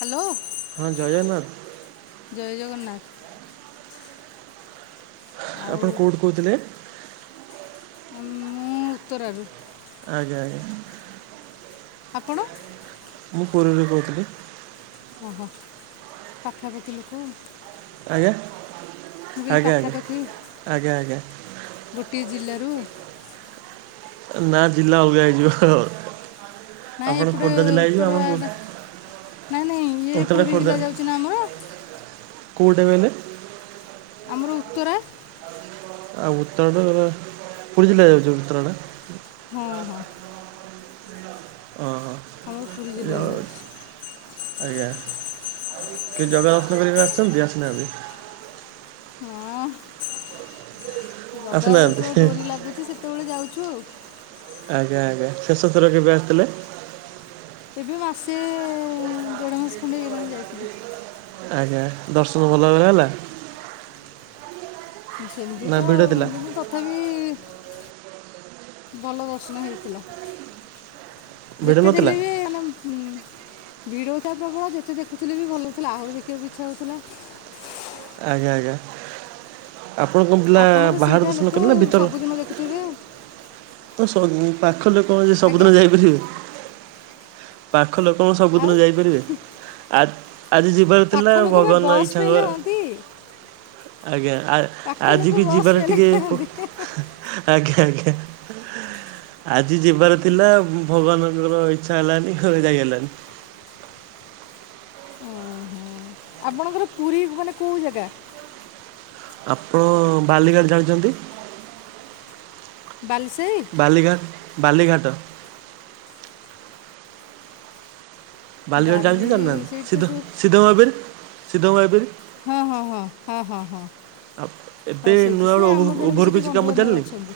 Hello ହଁ ଜୟ ଜଗନ୍ନାଥ ଜୟ ଜଗନ୍ନାଥ। ଆଉ ଆପଣ କୋଉଠୁ କହୁଥିଲେ? ମୁଁ ଉତ୍ତରାରୁ। ଆଜ୍ଞା ଆଜ୍ଞା। ଆପଣ? ମୁଁ ପୁରୀରୁ କୋହୁଥିଲି। ଓହୋ ପାଖାପାଖି ଲୋକ ଆଉ। ଆଜ୍ଞା, କହିଲି ଆଜ୍ଞା ଆଜ୍ଞା, ପାଖାପାଖି ଆଜ୍ଞା ଆଜ୍ଞା। ଗୋଟିଏ ଜିଲ୍ଲାରୁ ନା ଜିଲ୍ଲା ଅଲ୍ଗା ହେଇଯିବ। ନାଇଁ ଆପଣ ଏପଟେ ଖୋର୍ଦ୍ଧା ଜିଲ୍ଲା ହେଇଯିବ ଆମ ଉତ୍ତରା ନାଇଁ ନାଇଁ ଇଏ ଉତ୍ତରଟା ପୁରୀ ଖୋର୍ଦ୍ଧା ଜିଲ୍ଲା ଯାଉଚି ନା ଆମର। କୋଉଟା କଇଲେ? ଆମର ଉତ୍ତରା ଆଉ ଉତ୍ତରା ଟା ହେଲା ପୁରୀ ଜିଲ୍ଲା ଯାଉଚି ଉତ୍ତରା ଟା। ହଁ ହଁ। ହଁ ହ ଆମର ପୁରୀ ଜିଲ୍ଲା ଯାଉ ଯାଉଛି ଆଜ୍ଞା କି ଜଗା ଦର୍ଶନ କରିବାକୁ ଆସିଚନ୍ତି ଆସି ନାହାନ୍ତି। ହଁ ଜଗାର ଆସିନାହାନ୍ତି ଯେତେବେଳେ ଡୋରି ଲାଗୁଛି ସେତେବେଳେ ଯାଉଛୁ ଆଉ। ଆଜ୍ଞା ଆଜ୍ଞା ଶେଷ ଥର କେବେ ଆସିଥିଲେ? ଏବେ ମାସେ ଦେଢ ମାସ୍ ଖଣ୍ଡେ ହେଇଗଲାଣି ଯାଇଥିଲୁ। ଆଜ୍ଞା ଦର୍ଶନ ଭଲ ଭାବରେ ହେଲା? ସେମ୍ତି ନା ତ ଭିଡ଼ ଥିଲା? କିନ୍ତୁ ତ ଥାପି ଭଲ ଦର୍ଶନ ହେଇଥିଲା। ଭିଡ଼ ଯେତେ ନଥିଲା ଦେଲେ ବି ମାନେ ହୁଁ ଭିଡ଼ ହୋଉଥାଏ ପ୍ରବଳ ଯେତେ ଦେଖୁଥିଲେ ବି ଭଲ ହୋଉଥୁଲା ଆହୁରି ଦେଖିବାକୁ ଇଚ୍ଛା ହଉଥୁଲା। ଆଜ୍ଞା ଆଜ୍ଞା ଆପଣଙ୍କ ପିଲା ବାହାର ଦର୍ଶନ କରିଲେ ନା ଭିତର ଅଁ ଦେଖୁଥିବେ ଆଉ। ତ ସ ପାଖ ଲୋକ ଆଜ୍ଞା ସବୁଦିନ ଯାଇପାରିବେ। ପାଖ ଲୋକ କଁ ଆଉ ସବୁଦିନ ଯାଇପାରିବେ ଆ ଆଜି ଯି ବାର ପାଖ ଥିଲା ଲୋକ ବା ଭଗବାନ ବସ୍ ଫେଲ୍ ଇଛାଙ୍କ ହୁଅନ୍ତି ଆଜ୍ଞା ଆ ପାଖ ଲୋକ ଆଜି ବି ବସ୍ ଯିବାର ଫେଲ୍ ଟିକେ ପୁ, ହେଇଥାନ୍ତି ଆଜ୍ଞା ଆଜ୍ଞା। ଆଜି ଯିବାର ଥିଲା ଭଗବାନଙ୍କର ଇଛା ହେଲାନି ଆଉ ଯାଇ ହେଲାନି। ଆପଣଙ୍କର ପୁରୀ ମାନେ କୋଉ ଜାଗା? ଆପଣ ବାଲିଗଡି ଜାଣିଚନ୍ତି। ବାଲିସାଇ। ବାଲିଘା ବାଲିଘାଟ। ବାଲିଗଡ଼ି ଚାଲିଚନ୍ତି ବାଲି ଜାଣିନାହାନ୍ତି ସେଇଠି ତ ସିଧ ଯେଉଁ ସିଧ ମହାବିର୍ ସିଧ ମହାବିରି ଭପାରରି ସିଦ୍ଧଙ୍କ ଭାଇପାରରି ହଁ ହଁ ହଁ, ହଁ ହଁ ହଁ। ଆ ଏବେ ଆଉ ସେଇଠି ନୂଆ ସେ ଗୋଟେ ଆମର ଓଭର୍ ଜଣେ ବି ସେଠି ଭରବ୍ରିଜ୍ କାମ ବନ୍ଧୁବାନ୍ଧବ ଚାଲିନି। ଅଛନ୍ତି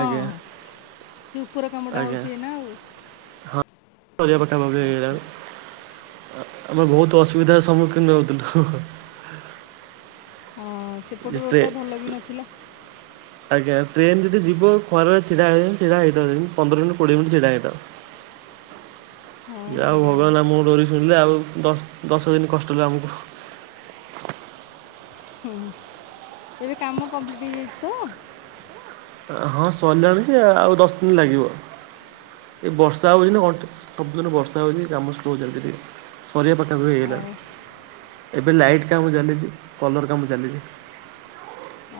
ଆଜ୍ଞା ସେ ଉପରେ କାମଟା ଆଜ୍ଞା ହୋଉଚି। ଏନା ଆଉ କରିବା ପାଖା‌ପାଖି କାମ ଆଚ୍ଛା ହେଇଗଲାଣି ଆମେ ବହୁତ ଅସୁବିଧାର ସମ୍ମୁଖୀନ ହଉଥିଲୁ ହଁ। ସେପଟ ଏଵେ ରୋଡ଼୍ଟା ଭଲ ବି ନଥିଲା ଆଜ୍ଞା ଟ୍ରେନ ଯଦି ଯିବ ଖରା ଛିଡା ହେଇ ଛିଡା ହେଇଥାଉ ପନ୍ଦର ମିନିଟ କୋଡିଏ ମିନିଟ ଛିଡା ହେଇଥାଉ। ହଁ [unintelligible] ଆଉ ହଁ ଭଗବାନ ଆମ ଡୋରି ଶୁଣିଲେ ଆଉ ଦଶ ଦଶ ଦିନ କଷ୍ଟ ହେଲା ଆମକୁ ହୁଁ ଏବେ କାମ କମ୍ପ୍ଲିଟ୍ ହେଇଯାଇଛି ତ? ହଁ ସରିଲାଣି ସେ ଆଉ ଦଶ ଦିନ ଲାଗିବ। ଏ ବର୍ଷା ହଉଛି ନା ସବୁଦିନ ବର୍ଷା ହଉଛି କାମ ସ୍ଲୋଉ ଚାଲିଛି ଟିକେ ସରିବା ପାଖା ହଁ ହେଇଗଲାଣି ଏବେ ଲାଇଟ୍ କାମ ଚାଲିଛି କଲର୍ କାମ ଚାଲିଛି।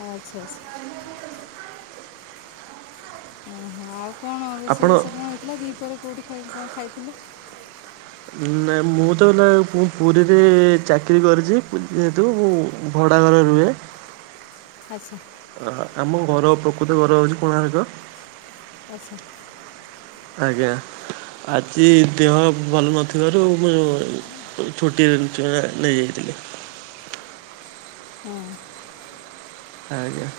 ଆଚ୍ଛା ଆଚ୍ଛା। ଓହୋ ଆଉ କଣ ରୋଷେଇ ଆପଣ ବାସ କଣ ହେଇଥିଲା ଦୁଇ ପରେ କେଉଁଠି କଣ ଖାଇଥିଲେ? ନା ମୁଁ ତ ହେଲା ପୁ-ପୁରୀରେ ଚାକିରି କରିଛି ଯେହେତୁ ମୁ ଭଡ଼ା ଘରେ ରୁହେ। ଆଚ୍ଛା। ଓହ ଆମ ଘର ପ୍ରକୃତ ଘର ହଉଛି କୋଣାର୍କ। ଆଚ୍ଛା। ଆଜ୍ଞା ଆଜି ଦେହ ଭଲ ନଥିବାରୁ ମୁଁ ଛୁଟି [unintelligible] ନେଇ ଯାଇଥିଲି। ହଁ। ଆଜ୍ଞା।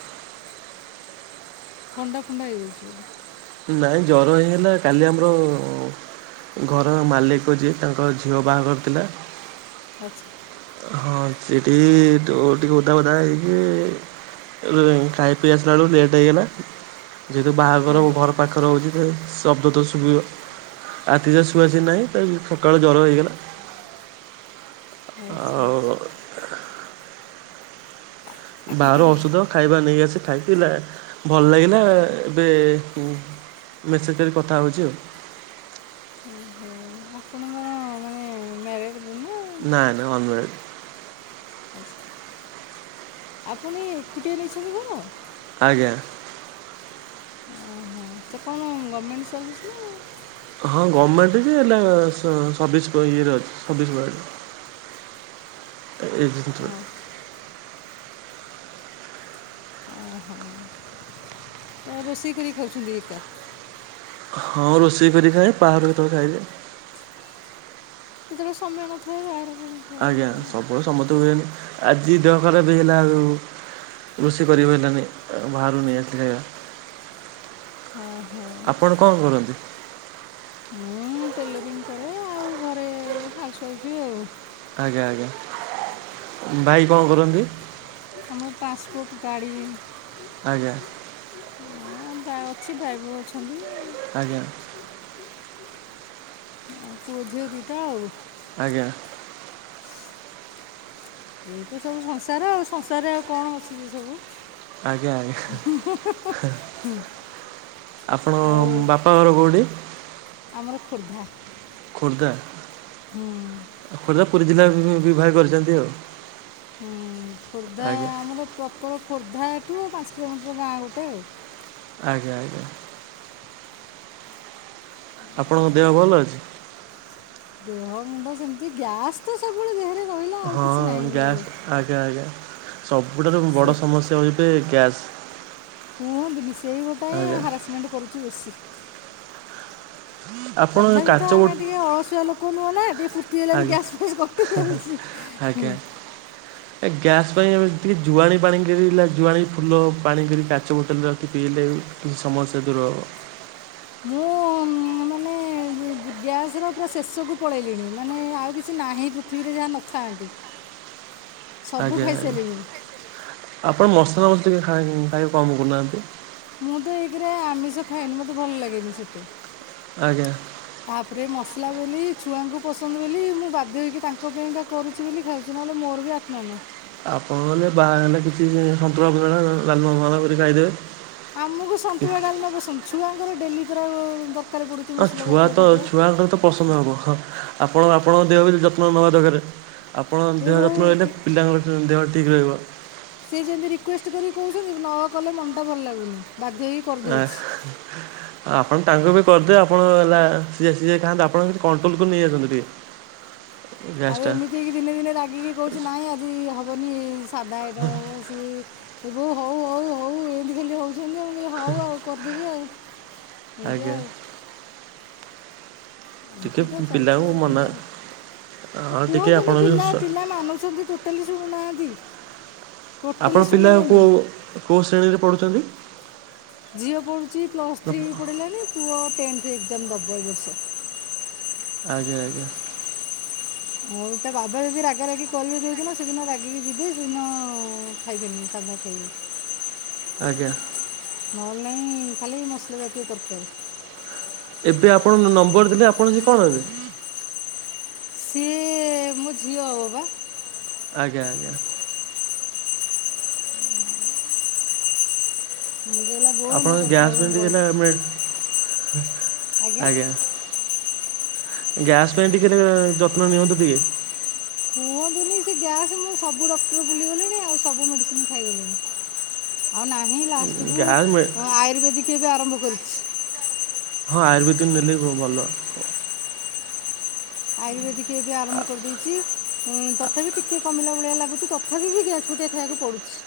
ଥଣ୍ଡା ଫଣ୍ଡା ହେଇଯାଇଛି ବୋଧେ? ନାଇଁ ଜର ହେଇ ହେଲା କାଲି ଆମର ଘରର ମାଲିକ ଯିଏ ତାଙ୍କ ଝିଅ ବାହାଘର ଥିଲା। ଆଚ୍ଛା। ହଁ ସେଠି ଟିକେ ଓଧା ଫଧା ହେଇ କି ଖାଇ ପିଇ ଆସିଲା ବେଳୁ ଲେଟ୍ ହେଇଗଲା ଯେହେତୁ ବାହାଘର ହଁ ଘର ପାଖରେ ହେଉଛି ଶବ୍ଦ ତ ଶୁଭିବ। ରାତିରେ ଶୁଆସୁଇ ନାହିଁ ସକାଳୁ ଜର ହେଇଗଲା। ଆଚ୍ଛା ଆଚ୍ଛା ଆଉ ବାହାର ଔଷଧ ଖାଇବା ନେଇ ଆସି ଖାଇଥିଲା ଆ ଭଲ ଲାଗିଲା ଏବେ ମେସେଜ୍ ରେ କଥା ହେଉଛି ଆଉ। ଓହୋ! ଆପଣଙ୍କର ମାନେ ମ୍ୟାରେଡ ନା ନାଁ ନାଁ ଅନମ୍ୟାରେଡ ଆଚ୍ଛା ଆପଣ ଏକୁଟିଆ ନେଇଛନ୍ତି ଘର? ଆଜ୍ଞା। ହଁ ସେ କଣ ଗମେଣ୍ଟ ସର୍ଭିସ୍ ନା ହଁ ଗମେଣ୍ଟ ଯେ ହେଲେ ସ- ସର୍ବିଶ ଇଏରେ ଅଛି ସର୍ବିଶ ଭଳିଆ। ଏଇ [unintelligible] ହଁ ଏ ରୋଷେଇ କରିକି ଖାଉଛନ୍ତି ଏକା? ହଁ ରୋଷେଇ କରି ଖାଏ ପାହାରେ କେତବେଳେ ଖାଇଦିଏ। ସେତେବେଳେ ସମୟ ନଥାଏ ବାହାର କିଣ [unintelligible] ଆଜ୍ଞା ସବୁବେଳେ ସମତ ହୁଏନି ଆଜି ଦେହ ଖରା ବି ହେଲା ଆଉ ରୋଷେଇ କରି ପାରିଲିନୀ ଏ ବାହାରୁ ନେଇ ଆସଲି ଖାଇବା। ହଁ ହଁ। ଆପଣ କଣ କରନ୍ତି? ମୁଁ ଟେଲରିଂ କରେ ଆଉ ଘରେ ହାଉସ୍ୱାଇଫ୍ ବି ଆଉ। ଆଜ୍ଞା ଆଜ୍ଞା ଭାଇ କଣ କରନ୍ତି? ଆମର ଟ୍ରାନ୍ସପୋର୍ଟ ଗାଡ଼ି ଆଜ୍ଞା। ଅଁ, ଅଛି ଡ୍ରାଇଭର ଅଛନ୍ତି। ଆଜ୍ଞା। ଆଉ ପୁଅ ଝିଅ ଦିଇଟା ଆଉ। ଆଜ୍ଞା। ଏଇ ତ ସବୁ ସଂସାର ଆଉ ସଂସାରରେ ଆଉ କଣ ଅଛି ଯେ ସବୁ। ଆଜ୍ଞା ଆଜ୍ଞା [unintelligible] ଆପଣ ଆଉ ବାପ ଘର କୋଉଁଠି? ଆମର ଖୋର୍ଦ୍ଧା। ଖୋର୍ଦ୍ଧା। ହୁଁ ଖୋର୍ଦ୍ଧା ପୁରୀ ଜିଲ୍ଲା ରେ ବିବାହ କରିଛନ୍ତି ଆଉ। ହୁଁ, ଖୋର୍ଦ୍ଧା ଆଜ୍ଞା ଆମର ପ୍ରପର ଖୋର୍ଦ୍ଧାଠୁ ପାଞ୍ଚ କିଲୋମିଟର ଗାଁ ଗୋଟେ ଆଉ। ଆଜ୍ଞା ଆଜ୍ଞା। ଆପଣଙ୍କ ଦେହ ଭଲ ଅଛି? ଦେହ ମୁଣ୍ଡ ସେମିତି, ଗ୍ୟାସ୍ ତ ସବୁବେଳେ ଦେହରେ ରହିଲା ଆଉ ହଁ କିଛି ନାହିଁ ଗ୍ୟାସ୍ ନହେଲେ। ଆଜ୍ଞା ଆଜ୍ଞା। ସବୁଠାରୁ ସେ ବଡ଼ ସମସ୍ୟା ହେଉଛି ଗ୍ୟାସ୍। କୁହନ୍ତିନି ସେଇ ଗୋଟା ହିଁ ଆଜ୍ଞା ହାରାସମେଣ୍ଟ କରୁଛି ବେଶୀ। ଆପଣ ତଥାପି ତ କାଚ ବୋଟ ଆମେ ଟିକେ ଅଳସୁଆ ଲୋକ ନୁହଁ ନା ଟିକେ ଫୁର୍ତ୍ତି ହେଲାରୁ ଆଜ୍ଞା ଗ୍ୟାସ୍ ଫ୍ୟାସ୍ କଟି ଯାଉଚି। ଆଜ୍ଞା। ଏ ଗ୍ୟାସ୍ ପାଇଁ ଆମେ ଯେତିକି ଜୁଆଣି ପାଣି କରଲା ଜୁଆଣି ଫୁଲ ପାଣି କରି କାଚ ବୋତଲରେ ପିଇଲେ ବି କିଛି ସମସ୍ୟା ଦୂର ହେବ। ଗ୍ୟାସ ର ପୁରା ଶେଷକୁ ପଳେଇଲିଣି। ମାନେ ଆଉ କିଛି ନାହିଁ ପୃଥିବୀରେ ଯାହା ନ ଖାଆନ୍ତି। [inaudible] ସବୁ ଆଜ୍ଞା ଆଜ୍ଞା। ଖାଇସାରିଲିଣି ଆପଣ ମସଲା ମସଲି ଖାଇ ଖାଇବା କମ୍ କରୁନାହାନ୍ତି। ମୁଁ ତ ଏକ ରେ ଆମିଷ ଖାଏନି, ମତେ ଭଲ ଲାଗେନି ସେତେ। ଆଜ୍ଞା। ତାପରେ ମସଲା ବଲି ଛୁଆଙ୍କୁ ପସନ୍ଦ ବୋଲି ମୁଁ ବାଧ୍ୟ ହୋଇକି ତାଙ୍କ ପାଇଁକା କରୁଚି ବୋଲି ଖାଉଛି। ନହେଲେ ମୋର ବି। [unintelligible] ଆପଣ ନହେଲେ ବାହା ହେଲେ କିଛି ସନ୍ତୁଳା ଫନ୍ତୁଲ ଡ଼ାଲମା ଫାଲ୍ମା କରି ଖାଇଦେବେ। ଆମକୁ ସନ୍ତୁଳା ଡାଲମା ପସନ୍ଦ। ଛୁଆଙ୍କର ଡେଲି ପରା ଦର ହଁ ଛୁଆ ତ ଛୁଆଙ୍କର ବି ତ ପସନ୍ଦ ହବ। ହଁ ଆପଣ ଆପଣଙ୍କ ଦେହ ବି ଯତ୍ନ ନବା ଦରକାର। ଆପଣ ଏ ଦେହ ବୋଉ ଯତ୍ନ ନେଲେ ଟି- ପିଲାଙ୍କ ଦେହ ଠିକ୍ ରହିବ। ସେ ଯେମିତି ରିକ୍ୟୁଷ୍ଟ କରି କହୁଛନ୍ତି ନ କଲେ ମନ ଟା ଭଲ ଲାଗୁନି। ବାଧ୍ୟ ହେ [unintelligible] ଆପଣ ତାଙ୍କ ପାଇଁ କରିଦେବେ। ଆପଣ ହେଲା ସିଝା ସିଝା ଖାଆନ୍ତୁ। ଆପଣ କିନ୍ତୁ କଣ୍ଟ୍ରୋଲକୁୁ ନେଇ ଆସନ୍ତୁ ଟିକେ। ଆଉ ଗ୍ୟାସ୍ଟା ଏମିତି ଦିନେ ଦିନେ ରାଗିକି କହୁଚି ନାଇଁ ଆଜି ହବନି ସାଧା ଆଇଟମ ହବ। ସିଏ ଏ ବୋଉ ହଉ ହଉ ହଉ ଏମିତି ଖାଲି ହଉଛନ୍ତି ଆଉ। ମୁଁ କହିଲି ହଉ ଆଉ କରିଦେବି ଆଉ, ଏମିତି ଆଜ୍ଞା ଆଉ। ଟିକେ ଏମିତି ତ ଚାଲିଚି ପିଲାଙ୍କୁ ଆଉ। ମନା ପିଲାଙ୍କୁ ହଁ ଟିକେ ଆପଣ କୁହନ୍ତୁନି ବି ପିଲା ସ ପିଲା ମାନୁଛନ୍ତି ଟୋଟାଲି ଶୁଣୁନାହାନ୍ତି। ଟୋଟାଲି ଆପଣ ପିଲା ଶୁଣିବେନି କେଉଁ କେଉଁ ଶ୍ରେଣୀରେ ପଢ଼ୁଛନ୍ତି? ଝିଅ ପଢ଼ୁଚି ପ୍ଲସ୍ ଥ୍ରୀ ପଢ଼ିଲାଣି ପୁଅ ଟେନ୍ଥ ଏକ୍ଜାମ ଦବ ଏ ବର୍ଷ। ଆଜ୍ଞା ଆଜ୍ଞା। ଆଉ ତା ବାବା ଯଦି ରାଗା ରାଗି କରିବେ ଯୋଉଦିନ ସେଦିନ ରାଗିକି ଯିବେ ସେଦିନ ଖାଇବେନି ସାଧା ଖାଇବେ। ଆଜ୍ଞା। ନହେଲେ ନାହିଁ ଖାଲି ମସଲା ଜାତୀୟ ତରକାରୀ। ଏବେ ଆପଣ ଯୋଉ ନମ୍ବର ଦେଲେ ଆପଣ ସେ କଣ ହେବେ? ସିଏ ମୋ ଝିଅ ହବ ପା। ଆଜ୍ଞା ଆଜ୍ଞା। ମୁଁ କହିଲା ବୋଉ ନେ ଆପଣଙ୍କ କଥା ଗ୍ୟାସ୍ ହେବ ପାଇଁ ଟିକେ ବଳେ ନା ଆମେ ଆଜ୍ଞା। ଗ୍ୟାସ୍ ପାଇଁ ଟିକେ ଯତ୍ନ ନିଅନ୍ତୁ ଟିକେ। କୁହନ୍ତୁନି ସେ ଗ୍ୟାସ୍ ମୁଁ ସବୁ ଡକ୍ଟର ବୁଲିଗଲିଣି ଆଉ ସବୁ ମେଡ଼ିସିନ ଖାଇଗଲିଣି। ଆଉ ନାହିଁ ଲାଷ୍ଟକୁୁ ଗ୍ୟାସ୍ ମେ ଆୟୁର୍ବେଦିକ ଏବେ ଆରମ୍ଭ କରିଛି। ହଁ ଆୟୁର୍ବେଦିକ ନେଲେ ବି ଭଲ। ଆୟୁର୍ବେଦିକ ଏବେ ଆରମ୍ଭ କରିଦେଇଚି ଉଁ ତଥାପି ଟିକେ କମିଲା ଭଳିଆ ଲାଗୁଚି। ତତ୍ ତଥାପି ବି ଗ୍ୟାସ ବଟିକା ଖାଇବାକୁ ପଡୁଛି।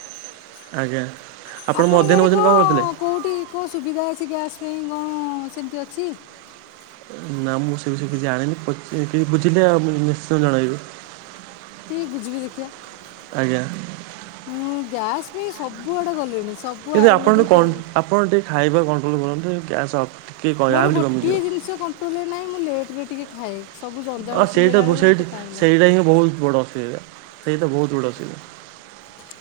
ଆଜ୍ଞା। ଆପଣ ଆପଣଙ୍କ ମଧ୍ୟାହ୍ନ ଆଡ଼େ ଭୋଜନ କରିଥିଲେ କଣ କୋଉଠି କୋଉ ସୁବିଧା ଅଛି ଗ୍ୟାସ୍ ପାଇଁ କଣ ସେମିତି ଅଛି? ନା ମୁଁ ସେ ବିଷୟ କିଛି ଜାଣିନି। ପଚ କେହି ବୁଝିଲେ ଆଉ ଆପ ନିଶ୍ଚିନ୍ତ ଜଣେଇବି। ଟି ବୁଝିବେ ଦେଖିବା। ମୁଁ ଗ୍ୟାସ୍ ପାଇଁ ସବୁଆଡ଼େ ଗଲିଣି। ସବ କିନ୍ତୁ ଆପଣ କନ୍ ଆପଣ ଟିକେ ଖାଇବା କଣ୍ଟ୍ରୋଲ୍ କରନ୍ତୁ। ଗ୍ୟାସ୍ ଅ ମୋର ଗୋଟିଏ ଜିନିଷ କଣ୍ଟ୍ରୋଲରେ ନାହିଁ ମୁଁ ଲେଟରେ ଟିକେ ଖାଏ। ସବୁ ଜଞ୍ଜାଳ ହଁ ସେଇଟା ଛିଣ୍ଡେଇଲା ବୁ ବେଳକୁ ମୋତେ ସେଇଠି ଟାଇମ୍ ଲାଗେ ସେଇଟା ହିଁ ବହୁତ ବଡ ଅସୁବିଧା, ସେଇଟା ବହୁତ ବଡ଼ ଅସୁବିଧା।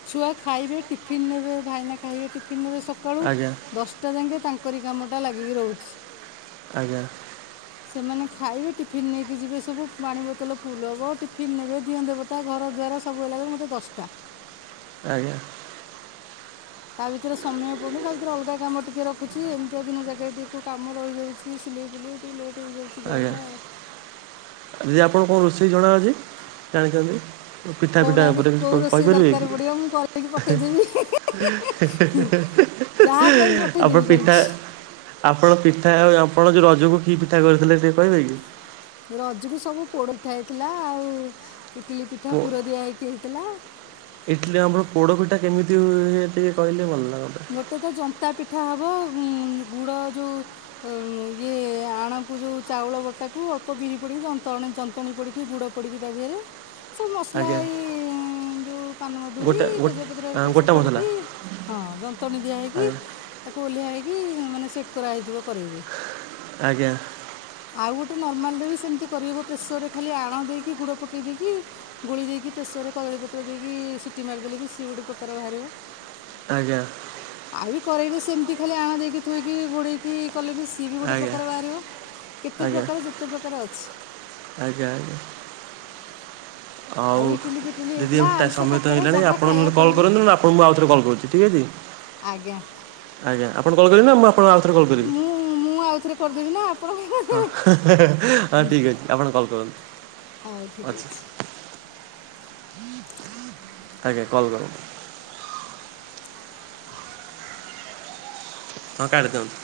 ଛୁଆ ଖାଇବେ ଟିଫିନ୍ ନେବେ ଭାଇନା ଖାଇବେ ଟିଫିନ୍ ନେବେ। ସକାଳୁ ଆଜ୍ଞା। ଦଶ ଟା ଯାଙ୍କେ ତାଙ୍କରି କାମଟା ଲାଗିକି ରହୁଛି। ଆଜ୍ଞା। ସେମାନେ ଖାଇବେ ଟିଫିିନ ନେଇକି ଯିବେ ସବୁ। ପାଣି ବୋତଲ ଫୁଲ ହବ ଟିଫିିନ ନେବେ ଦିଅଁ ଦେବ ତା, ଘର ଦ୍ୱାର ସବୁ ହେଲା କେ ମୋତେ ଦଶଟା। ଆଜ୍ଞା। ତା ଭିତରେ ସମୟ ପଡୁନି ତା ଭିତରେ ଅଲଗା କାମ ଟିକେ ରଖୁଚି। ଏମିତିଆ ଦିନ ଜାଗାରେ ଟିକେ କାମ ରହିଯାଉଚି ସିଲେଇ ଫିଲେଇ। ଟିକେ ଲେଟ ହେଇଯାଉ ଆଜ୍ଞା, ଯେ ଆପଣ କଣ ରୋଷେଇ ଜଣା ଅଛି ଜାଣିଚନ୍ତି? ପିଠା, ପିଠା କହୁନାହାନ୍ତି ଉପରେ କି କେଉଁ ରୋଷେଇ କହିପାରିବେ ଦରକାର କି? ପଡ଼ିବ ମୁଁ କରିକି ପଠେଇଦେବି ଯାହା କହିବି ଆପଣ ପଠେଇଦେବି ପିଠା କରିକି ଆପଣ ପିଠା ଆ ଆପଣ ଯୋଉ ରଜକୁ କି ପିଠା କରିଥିଲେ ସେ କହିବେ କି? ରଜକୁ ସବୁ ପୋଡ଼ପିଠା ହେଇଥିଲା ଆଉ ଇଡ଼ିଲି ପିଠା କି? ପୁର ଦିଆ ହେଇକି ହେଇଥିଲା। ଇଟିଲି ଆମର ପୋଡ଼ିପିଠା କେମିତି ହୁଏ ଟିକେ କହିଲେ ଭଲ ଲାଗନ୍ତା। ଗୋଟେ ତ ଜନ୍ତା ପିଠା ହବ। ଉଁ ଗୁଡ଼ ଯୋଉ ୟମ୍ ଇଏ ଆଣକୁ ଯେଉଁ ଚାଉଳ ବଟାକୁ ଅଳ୍ପ ବିରି ପଡ଼ିକି ଜନ୍ତରଣି ଜନ୍ତଣି ପଡ଼ିକି ଗୁଡ଼ ପଡ଼ିିକ ତାଦିହରେ ସବୁ ମସଲା ଆଜ୍ଞା ଏଇ ଯେଉଁ ପାନମଧୁରିୀ, ଗୋଟା ଗୋ ତେଜପତ୍ର ଆଁ ହାରିକ ସବୁ ଗୋଟା ମସଲା ପଡ଼ିକି ହଁ ଯନ୍ତଣୀ ଦିଆହେଇକି ଆଜ୍ଞା ତାକୁ ଓଲ୍ହା ହେଇକି ମାନେ ସେଟ୍ କରାହେଇଯିବ କରେଇରେ। ଆଜ୍ଞା। ଆଉ ଗୋଟେ ନର୍ମାଲରେ ବି ସେମିତି କରିହେବ ପ୍ରେସରରେ ଖାଲି ଆଣ ଦେଇକି ଗୁଡ଼ ପକେଇ ଦେଇକି ଗୋଳି ଦେଇକି ପ୍ରେସରରେ କଦଳୀପତ୍ର ଦେଇକି ସିଟି ମାରିଦେଲେ ବି ସିଏ ଗୋଟେ ପ୍ରକାର ବାହାରିବ। ଆଜ୍ଞା। ଆଉ ବି କରେଇରେ ସେମିତି ଖାଲି ଆଣ ଦେଇକି ଥୋଇକି ଘୋଡ଼େଇକି କଲେ ବି ସିଏ ବି ଗୋଟେ ଆଜ୍ଞା ପ୍ରକାର ବାହାରିବ। ଯେତେ ଆଜ୍ଞା ପ୍ରକାର ଯେତେ ପ୍ରକାର ଅଛି। ଆଜ୍ଞା, ଆଜ୍ଞା। ଆଉ ଇଟିଲି, ପିଟିଲି ଦିଦି ହେଇଥିଲା ଏବେ ଟା ଆରିସା, ସମୟ ତ କାକେରେ ହେଇଗଲାଣି ଯାହା ଆପଣ ନହେଲେ ଖାଇବାକୁ କଲ୍ କହିବେ। କରନ୍ତୁ ନହେଲେ ଆପଣଙ୍କୁ ମୁଁ ଆଉଥରେ କଲ୍ କରୁଛି ଠିକ୍ ଅଛି ଆଜ୍ଞା। ଆଜ୍ଞା ଆପଣ କଲ କରିବେ ନା ମୁଁ ଆପ୍ ପୁଣି ଆଉ ଥରେ କରୁ ମୁଁ ମୁଁ ଆଉଥରେ କରିଦେବି ନା ଆପ୍ ହଁ, ହଁ ଠିକ ଅଛି ଆପଣ କଲ୍ କରନ୍ତୁ। ହଉ ଠିକ ଅଛି। [inaudible] ଆଜ୍ଞା, କଲ କରନ୍ତ ହଁ କାଟି ଦିଅନ୍ତୁ।